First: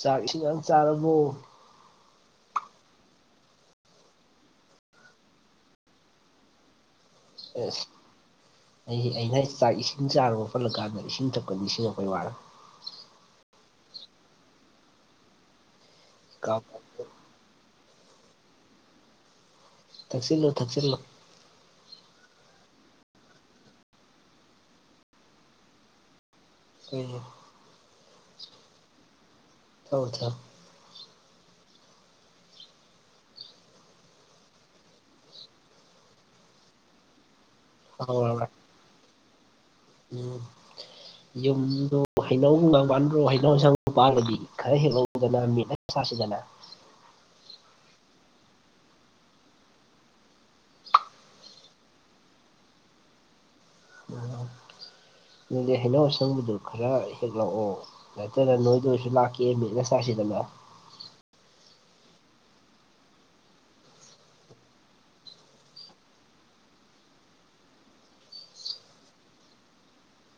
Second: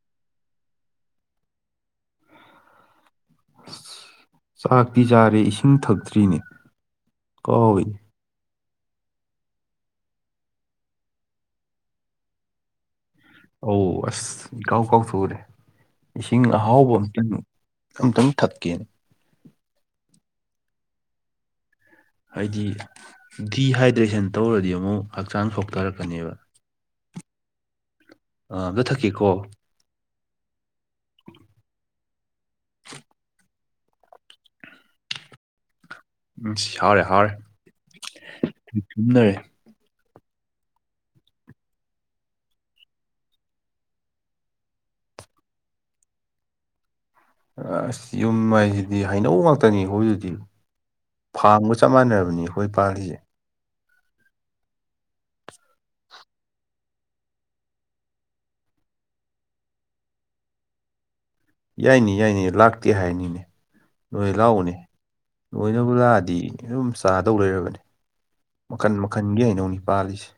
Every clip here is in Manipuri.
ꯆꯥꯛ ꯏꯁꯤ ꯌꯥꯝ ꯆꯥꯔꯕꯣ ꯆꯥꯛꯇꯤ ꯆꯥꯔꯦ ꯏꯁꯤꯡ ꯊꯛꯇ꯭ꯔꯤꯅꯦ ꯀꯥꯎꯏꯅꯦ [unintelligible] ꯑꯩ ꯑꯩꯅꯥ ꯆꯥꯛ ꯏꯁꯤꯡ ꯆꯥꯔꯨꯕ ꯄꯠꯂꯀꯥꯟꯗ ꯏꯁꯤꯡ ꯊꯛꯄ ꯅꯤꯡꯁꯤꯡꯉꯪꯄꯩ ꯋꯥꯔꯣ ꯑꯧ ꯑꯁ ꯏꯀꯥꯎ ꯀꯥꯎꯊꯨꯔꯦ ꯏꯁꯤꯡ ꯑꯍꯥꯎꯕ ꯑꯝꯇꯪ ꯑꯝꯇꯪ ꯊꯛꯀꯦꯅ ꯊꯛꯆꯤꯜꯂꯣ ꯊꯛꯆꯤꯜꯂꯣ ꯍꯥꯏꯗꯤ ꯗꯤꯍꯥꯏꯗ꯭ꯔꯦꯁꯟ ꯇꯧꯔꯗꯤ ꯑꯃꯨꯛ ꯍꯛꯆꯥꯡ ꯁꯣꯛꯊꯔꯛꯀꯅꯦꯕ ꯎꯝ ꯑꯥ ꯑꯃꯇ ꯊꯛꯀꯦꯀꯣ ꯊꯛꯑꯣ ꯊꯛꯑꯣ [inaudible] [unintelligible] ꯍꯥꯥꯎꯔꯦ ꯍꯥꯎꯔꯦ ꯍꯥꯎꯔꯕꯔ‌ꯥ ꯑꯗꯨꯝ ꯂꯩꯔꯤ ꯎꯝ ꯌꯨꯝꯗꯣ ꯍꯩꯅꯧ ꯒꯨꯝꯒꯥꯡ ꯄꯗ꯭ꯔꯣ ꯍꯩꯅꯧ ꯑꯁꯥꯡ ꯄꯥꯜꯂꯗꯤ ꯈꯔ ꯍꯦꯛꯂꯛꯎꯗꯅ ꯃꯦꯠꯂ ꯆꯥꯁꯤꯗꯅ ꯑꯥꯁ ꯌꯨꯝ ꯍꯥꯏꯁꯤꯗꯤ ꯍꯩꯅꯧ ꯉꯥꯛꯇꯅꯤ ꯑꯩꯈꯣꯏꯗꯨꯗꯤ ꯐꯥꯝꯒ ꯆꯞ ꯃꯥꯟꯅꯔꯕꯅꯤ ꯑꯩꯈꯣꯏ ꯄꯥꯜꯂꯤꯁꯤ ꯎꯝ ꯅꯪꯗꯤ ꯍꯩꯅꯧ ꯑꯁꯪꯕꯗꯨ ꯈꯔ ꯍꯦꯛꯂꯛꯑꯣ ꯅꯠꯇ ꯅꯣꯏꯗ ꯑꯣꯏꯁꯨ ꯂꯥꯛꯀꯦ ꯃ‌ꯦꯠꯂ ꯆꯥꯁꯤꯗꯅ ꯌꯥꯏꯅ‌ꯦ ꯌꯥꯏꯅ‌ꯦ ꯂꯥꯛꯇꯦ ꯍꯥꯏꯅꯤꯅꯦ ꯅꯣꯏ ꯂꯥꯛꯎꯅꯦ ꯂꯣꯏꯅꯕꯨ ꯂꯥꯛꯑꯗꯤ ꯑꯗꯨꯝ ꯆꯥꯗꯧ ꯂꯩꯔꯕꯅꯦ ꯃꯈꯟ ꯃꯈꯟꯒꯤ ꯍꯩꯅꯧꯅꯤ ꯄꯥꯜꯂꯤꯁꯤ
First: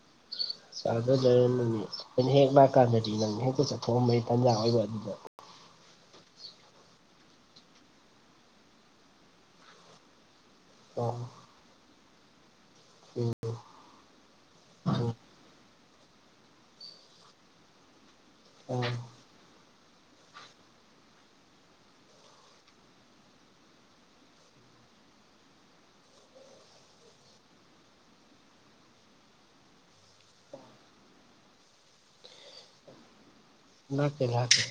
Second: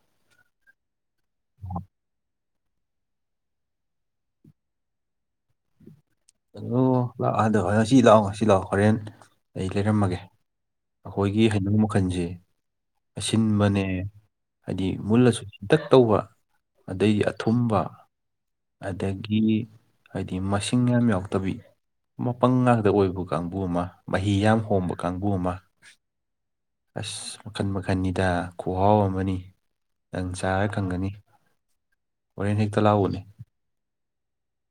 [unintelligible] ꯑꯩꯅ ꯍꯦꯛ ꯂꯥꯛꯀꯥꯟꯗꯗꯤ ꯅꯪ ꯍꯦꯛꯇ ꯆꯠꯊꯣꯛꯑꯝꯕꯩ ꯇꯥꯟꯖꯥ ꯑꯣꯏꯕ ꯑꯗꯨꯗ ꯍꯜꯂꯣ ꯂꯥꯛ ꯑꯗꯣ [unintelligible] ꯉꯁꯤ ꯂꯥꯛꯑꯣ ꯉꯁꯤ ꯂꯥꯛꯑꯣ ꯍꯣꯔꯦꯟ ꯑꯩ ꯂꯩꯔꯝꯃꯒꯦ ꯑꯣ ꯑꯩꯈꯣꯏꯒꯤ ꯍꯩꯅꯧ ꯃꯈꯜꯁꯦ ꯑꯁꯤꯟꯕꯅꯦ ꯍꯥꯏꯗꯤ ꯎꯝ ꯃꯨꯜꯂꯁꯨ ꯄꯤꯛꯇꯛ ꯇꯧꯕ ꯑꯗꯩ ꯑꯊꯨꯝꯕ ꯎꯝ ꯑꯗꯒꯤ ꯍꯥꯏꯗꯤ ꯃꯁꯤꯡ ꯌꯥꯝ ꯌꯥꯎꯇꯕꯤ ꯃꯄꯪ ꯉꯥꯛꯇ ꯑꯣꯏꯕ ꯀꯥꯡꯕꯨ ꯑꯃ ꯃꯍꯤ ꯌꯥꯝ ꯍꯣꯝꯕ ꯀꯥꯡꯕꯨ ꯑꯃ ꯑꯁ ꯃꯈꯟ ꯃꯈꯟꯅꯤꯗ ꯈꯨꯍꯥꯎ ꯑꯃꯅꯤ ꯅꯪ ꯆꯥꯔ ꯈꯪꯒꯅꯤ ꯍꯣꯔꯦꯟ ꯍꯦꯛꯇ ꯂꯥꯛꯎꯅꯦ ꯂꯥꯛꯀꯦ ꯂꯥꯛꯀꯦ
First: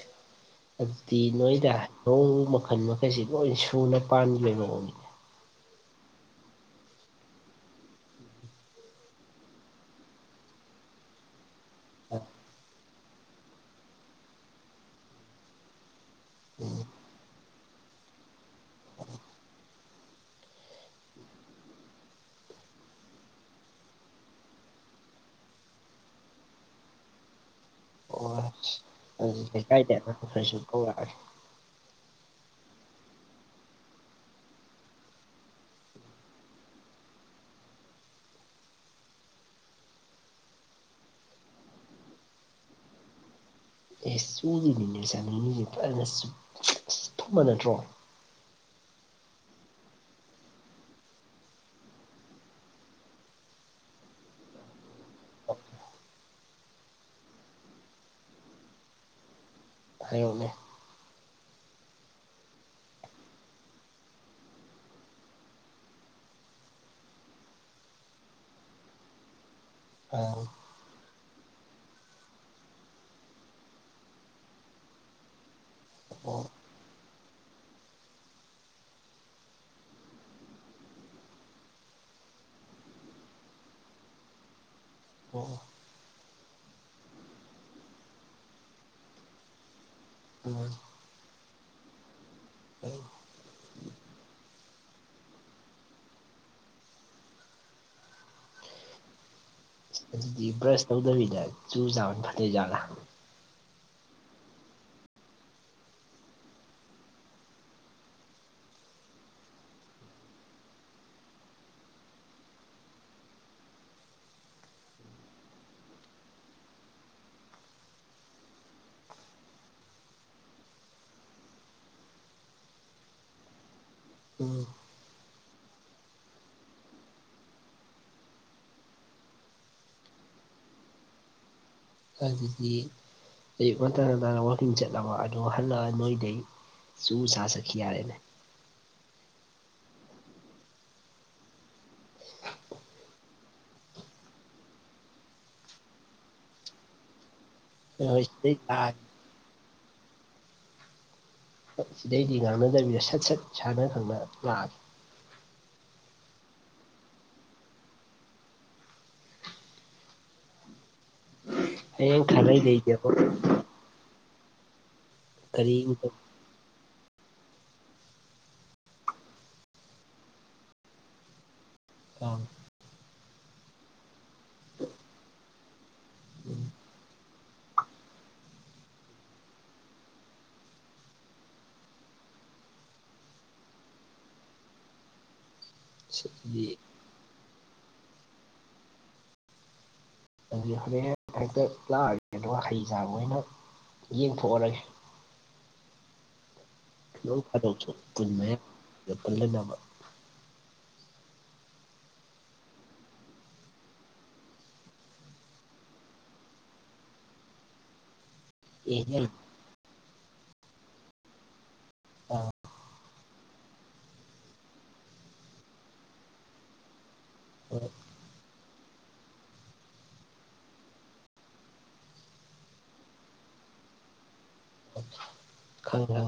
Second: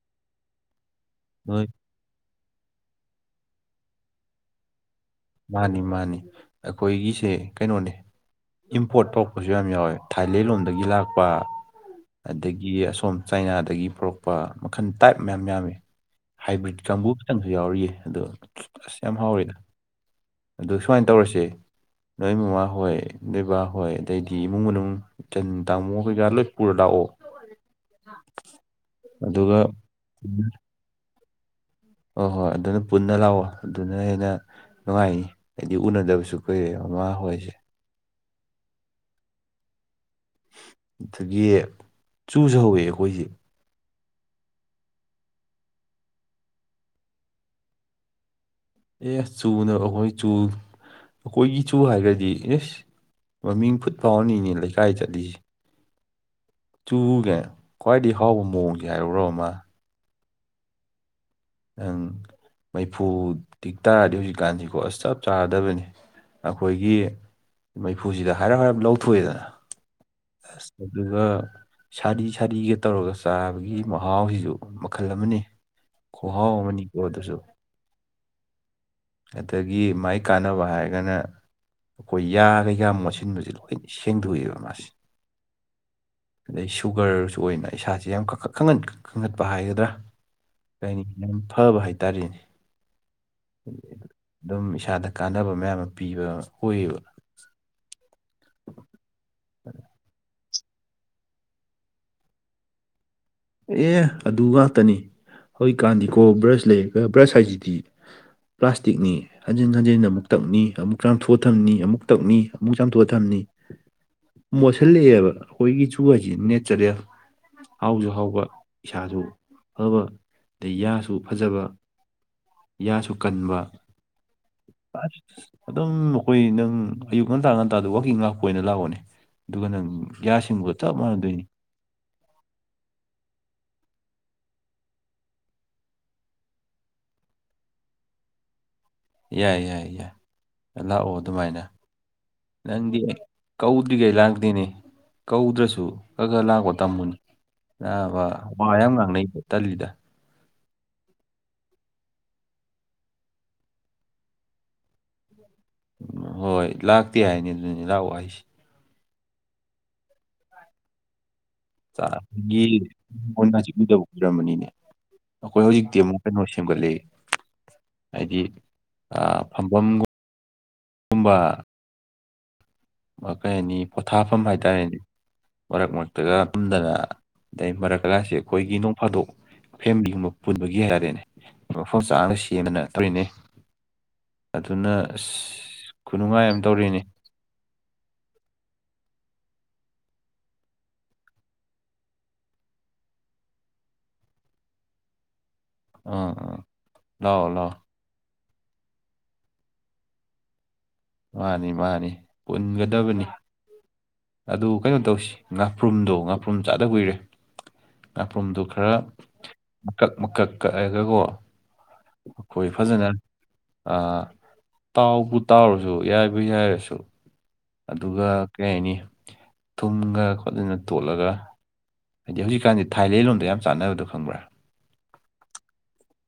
ꯑꯗꯨꯗꯤ ꯅꯣꯏ ꯅꯣꯏꯗ ꯂꯣꯡ ꯃꯈꯜ ꯃꯈꯩꯁꯤ ꯂꯣꯏ ꯁꯨꯅ ꯄꯥꯟꯕꯒꯤ ꯃꯑꯣꯡꯅꯤ ꯃꯥꯅꯤ ꯃꯥꯅꯤ ꯑꯈꯣꯏꯒꯤꯁꯦ ꯀꯩꯅꯣꯅꯦ ꯏꯝꯄꯣꯔꯠ ꯇꯧꯔꯛꯄꯁꯨ ꯌꯥꯝ ꯌꯥꯎꯋꯦ ꯊꯥꯏꯂꯦꯟ ꯂꯣꯝꯗꯒꯤ ꯂꯥꯛꯄ ꯑꯁ ꯑꯗꯒꯤ ꯑꯁꯣꯝ ꯆꯥꯏꯅꯥꯗꯒꯤ ꯄꯨꯔꯛꯄ ꯃꯈꯜ ꯇꯥꯏꯞ ꯃꯌꯥꯝ ꯌꯥꯝꯃꯤ ꯍꯥꯏꯕ꯭ꯔꯤꯠ ꯀꯥꯡꯕꯨ ꯈꯤꯇꯪꯁꯨ ꯌꯥꯎꯔꯤꯌꯦ ꯑꯗꯣ ꯑꯥꯁ ꯌꯥꯝ ꯍꯥꯎꯋꯤꯗ ꯑꯗꯨ ꯁꯨꯃꯥꯏꯟ ꯇꯧꯔꯁꯦ ꯅꯣꯏ ꯃꯃꯥ ꯍꯣꯏ ꯅꯣꯏ ꯕꯥ ꯍꯣꯏ ꯑꯗꯩꯗꯤ ꯏꯃꯨꯡ ꯃꯅꯨꯡ ꯆꯟ ꯇꯃꯣ ꯀꯩꯀ ꯂꯣꯏꯄꯨꯔ ꯂꯥꯛꯑꯣ ꯑꯣ ꯑꯗꯨ ꯑꯗꯨꯒ ꯀꯩꯀꯥꯏꯗꯦ [unintelligible] ꯈꯔꯁꯨꯝ ꯀꯧꯔꯛꯑꯒꯦ ꯍꯣꯏ ꯍꯣꯏ ꯑꯗꯨꯅ ꯄꯨꯟꯅ ꯂꯥꯛꯑꯣ ꯑꯗꯨꯅ ꯍꯦꯟꯅ ꯅꯨꯡꯉꯥꯏꯅꯤ ꯍꯥꯏꯗꯤ ꯎꯅꯗꯕꯁꯨ ꯀꯨꯏꯔꯦꯕ ꯑꯃꯥ ꯍꯣꯏꯁꯤ ꯑꯗꯒꯤ ꯆꯨꯁꯨ ꯍꯧꯋ‌ꯦ ꯑꯩꯈꯣꯏꯁꯤ ꯑꯦ ꯆꯨꯅꯤꯅꯦ ꯆꯥꯅꯤꯡ ꯏꯅꯦ ꯐꯖꯅ ꯆ ꯑꯁ ꯊꯨꯝꯕ ꯅꯠꯇ꯭ꯔꯣ ꯑꯦꯁ ꯆꯨꯅ ꯑꯈꯣꯏ ꯆꯨ ꯑꯩꯈꯣꯏꯒꯤ ꯆꯨ ꯍꯥꯏꯒ꯭ꯔꯗꯤ ꯑꯁ ꯃꯃꯤꯡ ꯐꯨꯠ ꯐꯥꯎꯅꯤꯅꯦ ꯂꯩꯀꯥꯏꯗꯗꯤ [inaudible] ꯆꯨꯒ ꯈ꯭ꯋꯥꯏꯗꯩ ꯍꯥꯎꯕ ꯃꯑꯣꯡꯁꯦ ꯍꯥꯏꯔꯨꯔꯣ ꯑꯃ ꯍꯥꯏꯌꯨꯅꯦ ꯑꯪ ꯃꯩꯐꯨ ꯇꯤꯛ ꯇꯥꯔꯗꯤ ꯍꯧꯖꯤꯛꯀꯥꯟꯁꯤꯀꯣ ꯑꯁ ꯆꯞ ꯆꯥꯔꯗꯕꯅꯤ ꯑꯈꯣꯏꯒꯤ ꯃꯩꯐꯨꯁꯤꯗ ꯍꯥꯏꯔꯞ ꯍꯥꯏꯔꯞ ꯂꯧꯊꯣꯛꯑꯦꯗꯅ ꯑ ꯑꯁ ꯑꯗꯨꯒ ꯁꯥꯔꯤ ꯁꯥꯔꯤꯒ ꯇꯧꯔꯒ ꯆꯥꯕꯒꯤ ꯃꯍꯥꯎꯁꯤꯁꯨ ꯃꯈꯜ ꯑꯃꯅꯤ ꯑꯣ ꯈꯨꯍꯥꯎ ꯑꯃꯅꯤꯀꯣ ꯑꯗꯨꯁꯨ ꯑꯗꯒꯤ ꯃꯥꯏ ꯀꯥꯟꯅꯕ ꯍꯥꯏꯔꯒꯅ ꯑꯈꯣꯏ ꯌꯥꯒ ꯌꯥꯝ ꯃꯣꯠꯁꯤꯟꯕꯁꯦ ꯂꯣꯏꯅ ꯁꯦꯡꯗꯣꯛ ꯑꯦꯕ ꯃꯥꯁꯦ ꯑꯣ ꯑꯗꯩ ꯁꯨꯒꯔꯁꯨ ꯑꯣꯏꯅ ꯏꯁꯥꯥꯁꯦ ꯌꯥꯝ ꯀꯅꯈꯠ ꯈꯪ ꯀꯟ ꯀꯟꯈꯠꯄ ꯍꯥꯏꯒꯗ꯭ꯔꯥ ꯑꯣ ꯂꯥꯏꯅꯤꯡ ꯌꯥꯝ ꯐꯕ ꯍꯥꯏꯇꯥꯔꯦꯅꯦ ꯑꯣ ꯗꯨꯝ ꯏꯁꯥꯗ ꯀꯥꯟꯅꯕ ꯃꯌꯥꯝ ꯑꯃ ꯄꯤꯕ ꯑꯣꯏꯌꯦꯕ ꯑꯗꯨꯗꯤ ꯕ꯭ꯔꯁ ꯇꯧꯗꯕꯤꯗ ꯆꯨ ꯆꯥꯕꯅ ꯐꯗꯨꯏ ꯖꯥꯠꯂ ꯑꯦ ꯑꯗꯨ ꯉꯥꯛꯇꯅꯤ ꯍꯧꯖꯤꯛ ꯀꯥꯟꯗꯤꯀꯣ ꯕ꯭ꯔꯁ ꯂꯩꯔꯒ ꯕ꯭ꯔꯁ ꯍꯥꯏꯁꯤꯗꯤ ꯄ꯭ꯂꯥꯁꯇꯤꯛꯅꯦ ꯍꯟꯖꯤꯟ ꯍꯟꯖꯤꯟꯅ ꯑꯃꯨꯛ ꯇꯛꯅꯤ ꯑꯃꯨꯛ ꯆꯥꯝꯊꯣꯛꯑ ꯊꯝꯅꯤ ꯑꯃꯨꯛ ꯇꯛꯅꯤ ꯑꯃꯨꯛ ꯆꯥꯝꯊꯣꯛꯑ ꯊꯝꯅꯤ ꯃꯣꯠꯁꯤꯜ ꯂꯛꯑꯦꯕ ꯑꯩꯈꯣꯏꯒꯤ ꯆꯨ ꯍꯥꯏꯁꯤꯗꯤ ꯅꯦꯆꯔꯦꯜ ꯍꯥꯎꯁꯨ ꯍꯥꯎ ꯋ ꯏꯁꯥꯁꯨ ꯐꯕ ꯑꯗꯩ ꯌꯥꯁꯨ ꯐꯖꯕ ꯌꯥꯁꯨ ꯀꯟꯕ ꯎꯝ ꯑꯁ ꯑꯗꯨꯝ ꯑꯈꯣꯏꯒꯤ ꯅꯪ ꯑꯌꯨꯛ ꯉꯟꯇꯥ ꯉꯟꯇꯥꯗ ꯋꯥꯀꯤꯡ ꯂꯥꯛꯄ ꯑꯣꯏꯅ ꯂꯥꯛꯑꯣꯅꯦ ꯑꯗꯨꯒ ꯅꯪ ꯌꯥꯁꯦꯡꯕꯒ ꯆꯞ ꯃꯥꯟꯅꯗꯣꯏꯅꯤ ꯑꯗꯨꯗꯤ ꯑꯌꯨꯛ ꯉꯟꯇꯥ ꯉꯟꯇꯥꯅ ꯋꯥꯀꯤꯡ ꯆꯠꯂꯕ ꯑꯗꯨꯒ ꯍꯜꯂꯛꯑ ꯅꯣꯏꯗꯩ ꯆꯨ ꯆꯥ ꯆꯠꯈꯤ ꯌꯥꯔꯦꯅꯦ ꯌꯥꯏ ꯌꯥꯏ ꯌꯥꯏ ꯂꯥꯛꯑꯣ ꯑꯗꯨꯃꯥꯏꯅ ꯅꯪꯗꯤ ꯀꯧꯗ꯭ꯔꯤꯒꯩ ꯂꯥꯡꯇꯦꯅꯦ ꯀꯧꯗ꯭ꯔꯁꯨ ꯈ ꯈꯔ ꯂꯥꯛꯄ ꯇꯝꯃꯨꯅꯦ ꯍꯣꯏ ꯅꯕꯥ ꯍꯣꯏ ꯁꯤꯗꯩ ꯋꯥ ꯌꯥꯝ ꯆꯥꯔꯒꯦ ꯉꯥꯡꯅꯩ ꯇꯜꯂꯤꯗ ꯁꯤꯗꯩꯗꯤ ꯉꯥꯡꯅꯗꯕꯤꯗ ꯁꯠ ꯁꯠ ꯏꯁꯥꯅ ꯈꯪꯅ ꯂꯥꯛꯑꯒꯦ ꯍꯣꯏ ꯂꯥꯛꯇꯦ ꯍꯥꯏꯅꯤ ꯑꯗꯨꯅꯤ ꯂꯥꯛꯑꯣ ꯍꯥꯢꯁꯤ ꯍꯌꯦꯡ ꯈꯥꯡꯉꯩ ꯒꯦ ꯂꯩꯒꯦꯕ ꯍꯧꯖꯤꯛ ꯎꯨꯗꯕ ꯀꯏꯔꯝꯕꯅꯤ [inaudible] ꯅꯦ ꯑꯩꯈꯣꯏ ꯀꯔꯤ ꯍꯧꯖꯤꯛꯇꯤ ꯑꯃꯨꯛ ꯀꯩꯅꯣ ꯁꯦꯝꯒꯠꯂꯦ ꯍꯥꯏꯗꯤ ꯐꯝꯐꯝꯒꯨꯝꯕ ꯀꯨꯝꯕ ꯑꯣꯣꯡ [inaudible] ꯑꯃ ꯀꯩ ꯍꯥꯏꯅꯤ ꯄꯣꯊꯥꯐꯝ ꯍꯥꯏꯇꯥꯔꯦꯅꯦ ꯃꯔꯛ ꯃꯔꯛꯇꯒ ꯐꯝꯗꯅ ꯗꯩ ꯃꯔꯛ ꯀꯀꯥꯏꯁꯦ ꯑꯈꯣꯏꯒꯤ ꯅꯣꯡ ꯐꯥꯗꯣꯛ ꯐꯦꯃꯤꯂꯤ ꯃꯨ ꯄꯨꯟꯕꯒꯤ ꯍꯥꯏꯔꯦꯅꯦ ꯃꯐꯝ ꯆꯥꯗ ꯁꯦꯝꯗꯅ ꯇꯧꯔꯤꯅꯦ ꯑꯗꯨꯅ ꯑꯁ ꯈꯨꯅꯨꯡꯉꯥꯏ ꯑꯃ ꯁꯤꯗꯤ ꯇꯧꯔꯦꯅꯦ ꯑꯗꯨꯗꯤ ꯍꯣꯔꯦꯟ ꯍꯦꯛ ꯍꯦꯛꯇ ꯂꯥꯛꯑꯒꯦ ꯑꯗꯨꯒ ꯍꯩ ꯆꯥꯕ ꯑꯣꯏꯅ ꯌꯦꯡꯊꯣꯛ ꯑꯔꯒꯦ ꯑ ꯅꯣꯡ ꯐꯥꯗꯣꯛꯁꯨ ꯄꯨꯟꯅꯥ ꯍꯦꯛ ꯄꯨꯟ ꯃꯤꯟꯅꯕ ꯃꯥꯅꯤ ꯃꯥꯅꯤ ꯄꯨꯟꯒꯗꯕꯅꯤ ꯑꯗꯨ ꯀꯩꯅꯣ ꯇꯧꯁꯤ ꯉꯥꯄ꯭ꯔꯨꯝꯗꯣ ꯉꯥꯄ꯭ꯔꯨꯝ ꯆꯥꯗ ꯀꯨꯏꯔꯦ ꯉꯥꯄ꯭ꯔꯨꯝꯗꯨ ꯈꯔ ꯑꯦ ꯌꯥꯏ ꯃꯀꯛ ꯃꯀꯛ ꯀꯛ ꯑꯒꯀꯣ ꯑꯥ ꯍꯣꯏ ꯐꯖꯅ ꯇꯥꯎꯕꯨ ꯇꯥꯎꯔꯁꯨ ꯋꯥꯏꯕꯨ ꯌꯥꯏꯔꯁꯨ ꯍꯣꯏ ꯑꯗꯨꯒ ꯀꯔꯤ ꯍꯥꯏꯅꯤ ꯊꯨꯝꯒ ꯈꯣꯠꯇꯅ ꯇꯣꯠꯂꯒ ꯍꯥꯏꯗꯤ ꯍꯧꯖꯤꯛꯀꯥꯟꯗꯤ ꯊꯥꯏꯂꯦꯟ ꯂꯣꯝꯗ ꯌꯥꯝ ꯆꯥꯟꯅꯕꯗꯣ ꯈꯪꯕ꯭ꯔꯥ ꯈꯪꯉꯦ ꯈꯪꯉꯦ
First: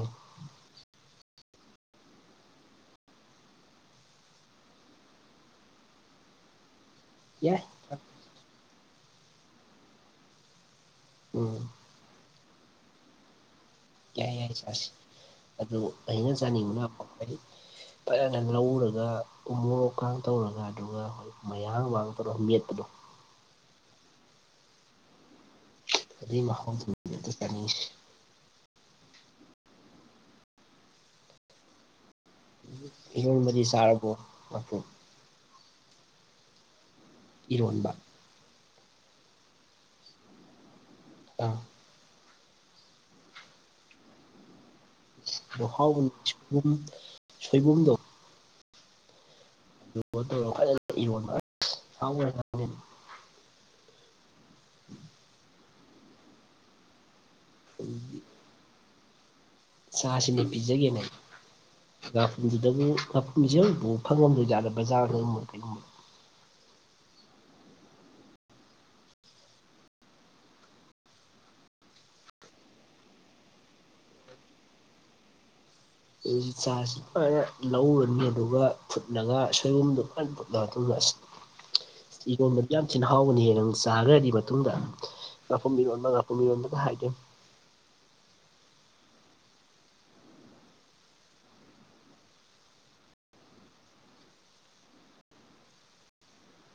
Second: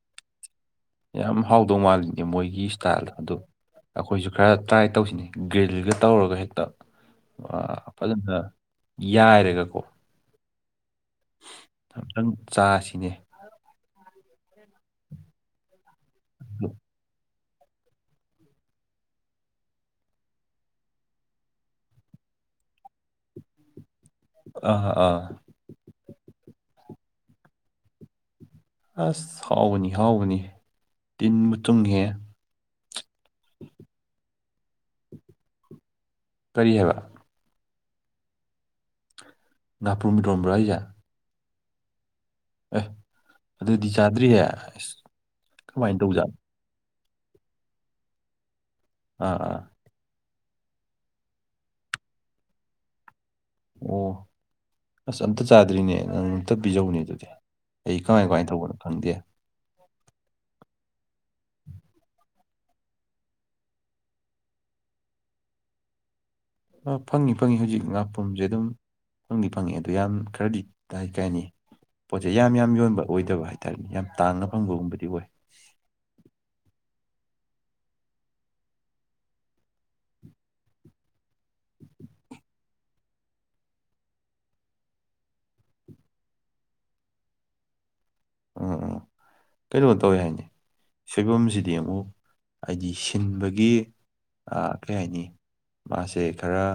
ꯌꯥꯝ ꯍꯥꯎꯗꯧ ꯃꯥꯜꯂꯤꯅꯦ ꯃꯣꯏꯒꯤ ꯏꯁꯇꯥꯏꯜꯗꯣ ꯑꯗꯨ ꯑꯩꯈꯣꯏꯁꯨ ꯈꯔ ꯇ꯭ꯔꯥꯏ ꯇꯧꯁꯤꯅꯦ ꯒ꯭ꯔꯤꯜꯒ ꯇꯧꯔꯒ ꯍꯦꯛꯇ ꯌꯥꯢ ꯐꯖꯅ ꯌꯥꯏꯔꯒꯀꯣ ꯎꯝ ꯑꯝꯇꯪ ꯆꯥꯁꯤꯅꯦ ꯌꯥꯏ ꯌꯥꯏ ꯆꯥꯁꯤ ꯑꯗꯨ ꯑꯩꯅ ꯆꯥꯅꯤꯡꯕ ꯀꯣ ꯍꯥꯏꯗꯤ ꯐꯖꯅ ꯂꯧꯔꯒ ꯎꯣꯔꯣꯛꯀ ꯇꯧꯔꯒ ꯑꯗꯨꯒ ꯍꯣꯏ ꯃꯌꯥꯥꯡꯕꯥꯒ ꯇꯧꯔꯒ ꯃꯦꯠꯄꯗꯣ ꯑꯥ ꯑꯥ ꯗꯨꯢ ꯃꯍꯥꯎꯗꯨꯅꯦ ꯑꯝꯇ ꯆꯥꯅꯤꯡꯢꯁꯦ ꯑꯁ ꯍꯥꯎꯕꯅꯤ ꯍꯥꯎꯕꯅꯤ ꯇꯤꯟꯕꯨ ꯆꯨꯝꯃꯦ ꯢꯔꯣꯟꯕꯗꯤ ꯆꯥꯔꯕꯣ ꯃ ꯀꯔꯤ ꯍꯥꯏꯕ ꯏꯔꯣꯟꯕ ꯉꯥꯄꯨꯨꯔꯝ ꯢꯔꯣꯟꯕ꯭ꯔꯣ ꯍꯥꯢꯁꯦ ꯑꯥ ꯑꯦ ꯑꯗꯨꯗꯤ ꯆꯥꯗ꯭ꯔꯤꯌꯦ ꯑꯁ ꯀꯃꯥꯏꯅ ꯍꯥꯎꯕꯣ ꯁꯣꯢ ꯇꯧꯖꯥꯠꯅꯣ ꯁꯣꯏꯕꯨꯝ ꯁꯣꯏꯕꯨꯝꯗꯣ ꯑꯥ ꯑꯥ ꯑꯗꯨꯒ ꯇꯧꯔ ꯐꯖꯅ ꯏꯔꯣꯕ ꯑꯁ ꯍꯥꯎꯒ꯭ꯔꯖꯠꯅꯤ ꯑꯣ ꯑꯁ ꯑꯝꯇ ꯆꯥꯗ꯭ꯔꯤꯅꯦ ꯅꯪ ꯑꯝꯇ ꯄꯤꯖꯧꯅꯦ ꯑꯗꯨꯗꯤ ꯑꯩ ꯀꯃꯥꯏ ꯀꯃꯥꯏꯅ ꯇꯧꯕꯅꯣ ꯈꯪꯗꯦ ꯆꯥꯁꯤꯅꯦ ꯄꯤꯖꯒꯦꯅꯦ ꯉꯥꯈꯨꯝꯗꯨꯗꯕꯨ [inaudible] ꯉꯥꯈꯨꯝꯁꯦ ꯑꯃꯛꯕꯨ ꯐꯪꯉꯝꯗꯣꯏꯖꯥꯗ ꯕꯖꯥꯔꯒꯨꯝꯃꯣꯏ ꯀꯩꯒꯨꯝꯕ ꯐꯪꯉꯤ ꯐꯪꯉꯤ ꯍꯧꯖꯤꯛ ꯉꯥꯛꯄꯨꯔꯝꯁꯦ ꯑꯗꯨꯝ ꯐꯪꯗꯤ ꯐꯪꯉꯦ ꯑꯗꯣ ꯌꯥꯝ ꯈꯔꯗꯤ ꯀꯥꯏ ꯀꯥꯏꯅꯤ ꯄꯣꯠꯁꯦ ꯌꯥꯝ ꯌꯥꯝ ꯌꯣꯟꯕ ꯑꯣꯏꯗꯕ ꯍꯥꯏꯇꯥꯔꯅꯦ ꯌꯥꯝ ꯇꯥꯡꯅ ꯐꯪꯕꯒꯨꯝꯕꯗꯤ ꯑꯣꯏ ꯑꯗꯨ ꯆꯥꯁꯤ ꯂꯣꯏꯅ ꯂꯧꯔꯅꯤ ꯑꯗꯨꯒ ꯐꯨꯠꯂꯒ ꯁꯣꯏꯕꯨꯝꯗꯨ ꯐꯥꯟ ꯐꯨꯠꯂ ꯃꯇꯨꯡꯗ [unintelligible] ꯢꯔꯣꯟꯕꯗꯤ ꯌꯥꯝ ꯊꯤꯅ ꯍꯥꯎꯕꯅꯤꯍꯦ ꯅꯪ ꯆꯥꯈ꯭ꯔꯗꯤ ꯃꯇꯨꯡꯗ ꯉꯄꯨꯔꯝ ꯢꯔꯣꯟꯗ ꯉꯄꯨꯔꯝ ꯢꯔꯣꯟꯗ ꯍꯥꯏꯗꯣꯢꯅꯦ ꯎꯝ ꯎꯝ ꯀꯩꯅꯣ ꯇꯧꯋꯦ ꯍꯥꯏꯅꯦ ꯁꯣꯏꯕꯨꯝꯁꯤꯗꯤ ꯑꯃꯨꯛ ꯍꯥꯏꯗꯤ ꯁꯤꯟꯕꯒꯤ ꯑꯥ ꯀꯩ ꯍꯥꯏꯅꯤ ꯃꯥꯁꯦ ꯈꯔ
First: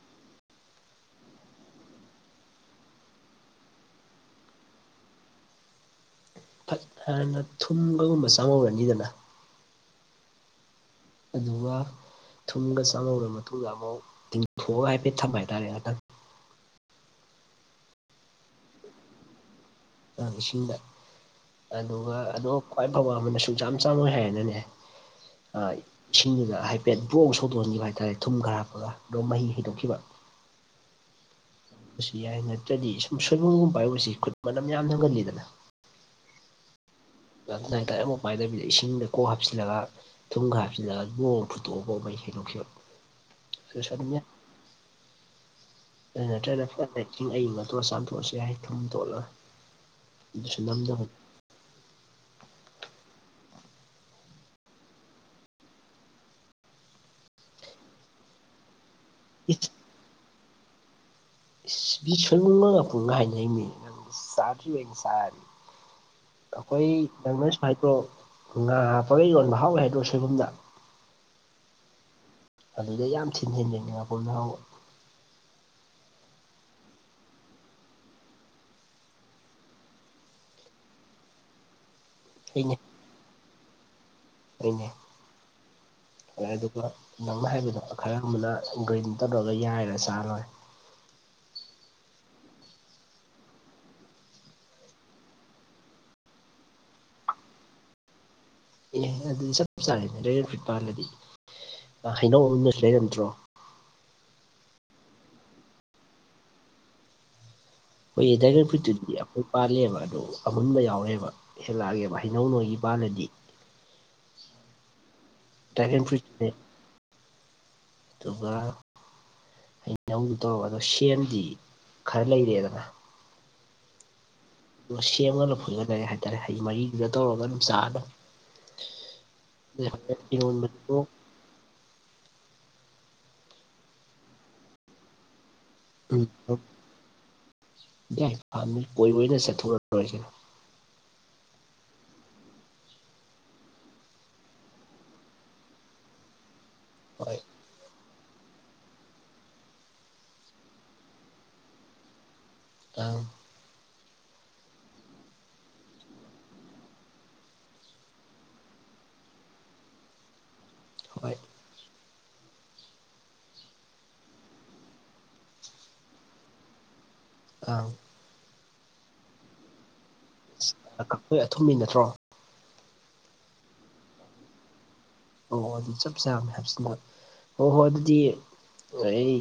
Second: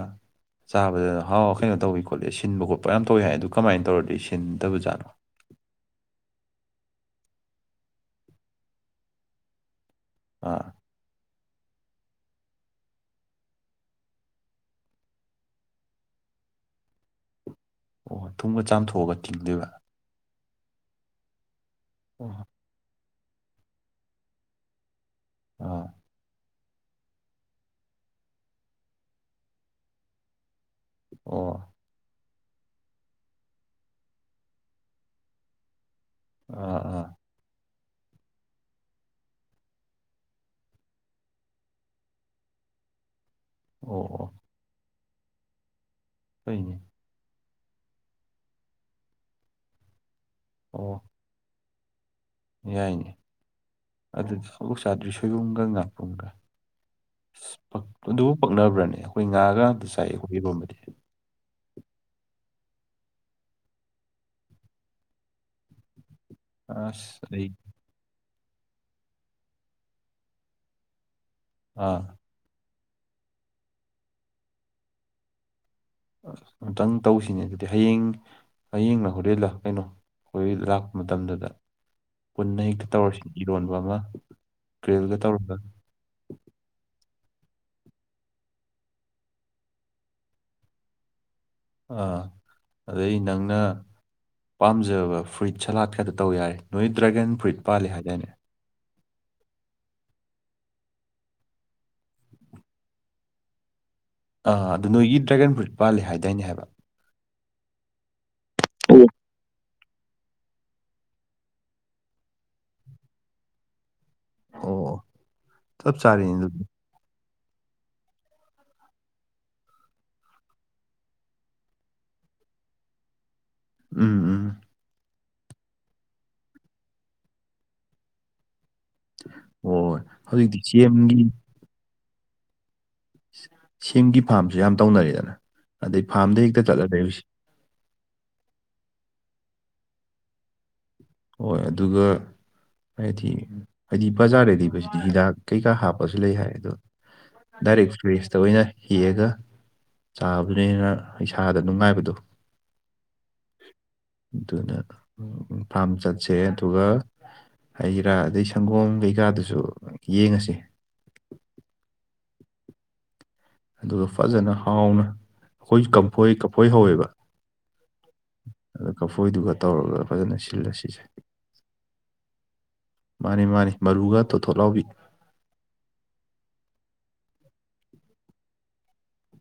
ꯆꯥꯕꯗꯅ ꯍꯥꯎ ꯀꯩꯅꯣ ꯇꯧꯋꯤ ꯈꯣꯠꯂꯤ ꯁꯤꯟꯕ ꯈꯣꯠꯄ ꯌꯥꯝ ꯇꯧꯋꯤ ꯍꯥꯏ ꯑꯗꯨ ꯀꯃꯥꯏꯅ ꯇꯧꯔꯗꯤ ꯁꯤꯟꯗꯕꯖꯥꯠꯅꯣ ꯐꯠ ꯍꯥꯟꯅ ꯊꯨꯝꯒꯒꯨꯝꯕ ꯆꯥꯝꯍꯧꯔꯅꯤꯗꯅ ꯑꯥ ꯑꯗꯨꯒ ꯊꯨꯝꯒ ꯆꯪꯍꯧꯔ ꯃꯇꯨꯡꯗ ꯑꯃꯨꯛ ꯇꯤꯡꯗꯣꯛꯊꯣꯛꯑꯒ ꯍꯥꯏꯐꯦꯠ ꯊꯝꯕ ꯍꯥꯏꯇꯥꯔꯦ ꯍꯟꯗꯛ ꯑꯣ ꯊꯨꯝꯒ ꯆꯥꯝꯊꯣꯛꯑꯒ ꯇꯤꯡꯗꯣꯏꯕꯥ ꯑ ꯏꯁꯤꯡꯗ ꯑꯗꯨꯒ ꯑꯣ ꯑꯗꯣ ꯈ꯭ꯋꯥꯏ ꯐꯕ ꯑꯃꯅ ꯁꯨꯡꯆꯥꯝ ꯆꯥꯝꯃꯣꯏ ꯍꯥꯏꯔꯅꯅꯦ ꯑ ꯑꯥ ꯏꯁꯤꯡꯗꯨꯅ ꯍꯥꯏ ꯄꯦꯠ ꯕ꯭ꯔꯣꯛ ꯁꯧꯗꯣꯛꯍꯟꯈꯤꯕ ꯍꯥꯏꯇꯥꯔꯦ ꯊꯨꯝ ꯈꯔ ꯍꯥꯞꯄꯒ ꯑꯗꯨꯒ ꯃꯍꯤ ꯍꯩꯗꯣꯛꯈꯤꯕ ꯑꯣ ꯑꯁ ꯌꯥꯏ ꯅꯠꯇ꯭ꯔꯗꯤ ꯁꯨꯝ ꯁꯣꯏꯕꯨꯝꯒꯨꯝ ꯄꯥꯏꯕꯁꯤ ꯈꯨꯠ ꯃꯅꯝ ꯌꯥꯝ ꯅꯝꯒꯜꯂꯤꯗꯅ꯫ ꯑꯥ ꯑꯥ ꯅꯥꯏꯇ ꯑꯃ ꯄꯥꯏꯗꯕꯤꯗ ꯏꯁꯤꯡꯗ ꯀꯣꯛ ꯍꯥꯞꯆꯤꯜꯂꯒ꯫ ꯊꯨꯝꯒ ꯍꯥꯞꯕꯁꯤꯜꯂ ꯂꯣꯡ ꯐꯨꯠꯇꯣꯛꯎ ꯃꯍꯤ ꯍꯩꯗꯣꯛꯈꯤꯕ ꯑꯗꯨꯁꯨ ꯑꯣ ꯑꯗꯨꯝ ꯌꯥꯏ ꯑꯣ ꯑꯗꯨ ꯅꯠꯇ꯭ꯔꯒꯅ ꯍꯣꯏꯅꯦ ꯐꯖꯇꯤꯡ ꯑꯌꯤꯡꯕ ꯑꯗꯨꯗ ꯆꯥꯝꯊꯣꯛꯑꯁꯨ ꯌꯥꯏ ꯊꯨꯝ ꯇꯣꯠꯂꯒ ꯁꯨ ꯅꯝꯗꯕꯅꯤ ꯌꯥꯏꯅꯤ ꯑꯗꯨꯗꯤ ꯑꯃꯨꯛ ꯆꯥꯗ꯭ꯔꯤ ꯁꯣꯏꯕꯨꯝꯒ ꯉꯥꯛꯄꯨꯝꯒ ꯑꯗꯨꯕꯨ ꯄꯛꯅꯕ꯭ꯔꯅꯦ ꯑꯩꯈꯣꯏ ꯉꯥꯒ ꯉꯥꯛꯇ ꯆꯥꯏꯑ ꯑꯩꯈꯣꯏꯔꯣꯝꯕꯗꯤ ꯕꯤꯁꯅꯂꯅꯨꯡ ꯄꯨꯡꯅ ꯍꯥꯏꯅꯩꯃꯤ ꯅꯪ ꯆꯗ꯭ꯔꯤꯌꯦ ꯁꯆꯥꯔꯗꯤ ꯑꯩꯈꯣꯏ ꯑꯁ ꯑꯩ ꯅꯪꯅꯁꯨ ꯍꯥꯏꯗ꯭ꯔꯣ ꯉꯥ ꯍꯥꯄ ꯌꯣꯟꯕ ꯍꯥꯎꯋꯏ ꯍꯥꯏꯗ꯭ꯔꯣ ꯁꯣꯏꯕꯨꯝꯗ꯫ ꯑꯥ ꯑꯗꯨꯗꯩ ꯌꯥꯝ ꯊꯤꯟ ꯍꯦꯟꯖꯤꯅꯤꯡꯉꯥꯄꯔꯨꯝꯅꯥ ꯍꯥꯎꯕ ꯑ ꯑꯃꯨꯇꯪ ꯇꯧꯁꯤꯅꯦ ꯑꯗꯨꯗꯤ ꯍꯌꯦꯡ ꯍꯌꯦꯡꯅ ꯍꯣꯔꯦꯟ ꯂꯥꯛ ꯀꯩꯅꯣ ꯍꯣꯔꯦꯟ ꯂꯥꯛꯄ ꯃꯇꯝꯗꯨꯗ ꯄꯨꯟꯅ ꯑꯩꯅꯦ ꯍꯦꯛꯇ ꯇꯧꯔꯁꯤ ꯏꯔꯣꯟꯕ ꯑꯃ ꯑꯩꯅꯦ ꯀꯔꯤꯜꯒ ꯇꯧꯔꯒ ꯑꯗꯨꯒ ꯅꯪꯅ ꯍꯥꯏꯕꯗꯣ ꯈꯔ ꯑꯃꯅ ꯒ꯭ꯔꯤꯟ ꯇꯧꯔꯒ ꯌꯥꯏꯔ ꯆꯥꯂꯣꯏ ꯑꯥ ꯑꯗꯩ ꯅꯪꯅ ꯄꯥꯝꯖꯕ ꯐ꯭ꯔꯨꯏꯠ ꯁꯂꯥꯠ ꯈꯛꯇ ꯇꯧ ꯌꯥꯔꯦ ꯅꯣꯏ ꯗ꯭ꯔꯥꯒꯟ ꯐ꯭ꯔꯨꯏꯠ ꯄꯥꯜꯂꯤꯦ ꯍꯥꯏꯗꯥꯏꯅꯦ꯫ ꯑꯦꯍꯦ ꯑꯗꯨꯗꯤ ꯆꯞ ꯆꯥꯔꯦꯅꯦ ꯗ꯭ꯔꯦꯒꯟ ꯐ꯭ꯔꯨꯏꯠ ꯄꯥꯥꯟꯜꯂꯗꯤ ꯍꯩꯅꯧ ꯑꯅꯁꯨ ꯂꯩꯔꯝꯗ꯭ꯔꯣ꯫ ꯑꯥ ꯑꯗꯣ ꯅꯣꯏꯒꯤ ꯗ꯭ꯔꯦꯒꯟ ꯐ꯭ꯔꯨꯏꯠ ꯄꯥꯜꯜꯂꯤ ꯍꯥꯏꯗꯥꯏꯅꯦ ꯍꯥꯏꯕ꯫ ꯍꯣꯏꯌꯦ ꯗ꯭ꯔꯥꯏꯒꯔ ꯑꯣ ꯐ꯭ꯔꯨꯏꯠꯇꯨꯗꯤ ꯑꯩꯈꯣꯏ ꯄꯥꯜꯂꯦꯕ ꯑꯗꯣ ꯑꯃꯨꯟꯕ ꯌꯥꯎꯋꯦꯕ ꯍꯦꯜꯂꯛꯑꯒꯦꯕ ꯍꯩꯅꯧ ꯅꯣꯏꯒꯤ ꯄꯥꯜꯂꯗꯤ꯫ ꯑꯣ ꯆꯞ ꯗ꯭ꯔꯒꯟ ꯆꯥꯔꯦꯅꯦ ꯐꯔꯨꯠꯅꯦ꯫ ꯑꯗꯨꯗꯤ ꯑꯗꯨꯒ ꯍꯩꯅꯧꯗꯣ ꯁꯦꯝꯗꯤ ꯈꯔ ꯂꯩꯔꯦꯗꯅ꯫ ꯎꯝ ꯎꯝ꯫ ꯁꯦꯝꯒ ꯂꯐꯣꯏꯒ ꯍꯥꯏꯇꯥꯔꯦ ꯍꯩ ꯃꯔꯤꯗꯨꯗ ꯇꯧꯔꯒ ꯑꯗꯨꯝ ꯆꯥꯔꯅ ꯍꯣꯏ ꯍꯧꯖꯤꯛꯇꯤ [unintelligible] ꯁꯦꯝꯒꯤ ꯁꯤꯡꯒꯤ ꯐꯥꯔꯝꯁꯨ ꯌꯥꯝ ꯇꯧꯅꯔꯦꯗꯅ ꯑꯗꯩ ꯐꯥꯔꯝꯗ ꯍꯦꯛꯇ ꯆꯠꯂ ꯂꯩꯔꯨꯁꯦ꯫ ꯌꯥꯏ ꯄꯥꯝꯃꯤ ꯀꯣꯏꯕꯣꯏꯅ ꯁꯥꯠꯊꯣꯔꯛꯇꯣꯏꯁꯤꯗꯤ ꯍꯣꯏ ꯑꯗꯨꯒ꯫ ꯍꯥꯏꯗꯤ ꯍꯥꯏꯗꯤ ꯕꯖꯥꯔꯗ ꯂꯩꯕꯁꯤꯗꯤ ꯍꯤꯗꯥꯛ ꯀꯩꯀꯥ ꯍꯥꯞꯄꯁꯨ ꯂꯩ ꯍꯥꯏ ꯑꯗꯣ ꯍꯣꯏ꯫ ꯗꯥꯏꯔꯦꯛ ꯐꯔꯦꯖ ꯇꯧꯑꯦꯅ ꯍꯦꯛꯑꯒ ꯆꯥꯕꯗꯨꯅ ꯍꯦꯟꯅ ꯏꯁꯥꯗ ꯅꯨꯡꯉꯥꯏꯕꯗꯣ꯫ [unintelligible] ꯑꯗꯨꯅ ꯐꯥꯔꯝ ꯆꯠꯁꯦ ꯑꯗꯨꯒ ꯍꯩꯔꯥ ꯑꯗꯩ ꯁꯪꯒꯣꯝ ꯀꯩꯀꯥꯗꯨꯁꯨ ꯌꯦꯡꯉꯁꯤ ꯍꯣꯏ ꯑꯗꯨꯒ ꯐꯖꯅ ꯍꯥꯎꯅ ꯑꯩꯈꯣꯏ ꯀꯝꯐꯣꯏ ꯀꯝꯐꯣꯏ ꯍꯧꯋꯦꯕ ꯑꯥꯎ ꯑꯗꯨ ꯀꯐꯣꯏꯗꯨꯒ ꯇꯧꯔꯒ ꯐꯖꯅ ꯁꯤꯜꯂ ꯁꯤꯁꯦ ꯀꯛꯐꯣꯏ ꯑꯊꯨꯝꯕꯤ ꯅꯠꯇ꯭ꯔꯣ ꯃꯥꯅꯦ ꯃꯥꯅꯦ ꯃꯔꯨꯒ ꯊꯣꯊꯣ ꯂꯥꯎꯕꯤ ꯑꯣ ꯑꯗꯨ ꯆꯞ ꯆꯥ ꯍꯥꯏꯕꯁꯤꯅ ꯑꯣ ꯍꯣꯏ ꯑꯗꯨꯗꯤ ꯑꯩ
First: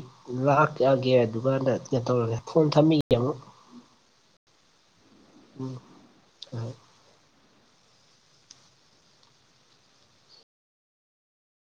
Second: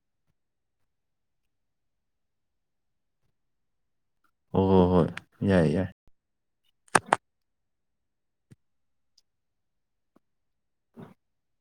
ꯂꯥꯛꯑꯒꯦ ꯑꯗꯨꯒꯀꯥꯟꯗ ꯀꯩꯅꯣ ꯇꯧꯔꯒꯦ ꯐꯣꯟ ꯊꯝꯕꯤꯒꯦ ꯑꯃꯨꯛ ꯍꯣꯏ ꯍꯣꯏ ꯍꯣꯏ꯫ ꯌꯥꯏ ꯌꯥꯏ ꯎꯝ ꯫ [unintelligible]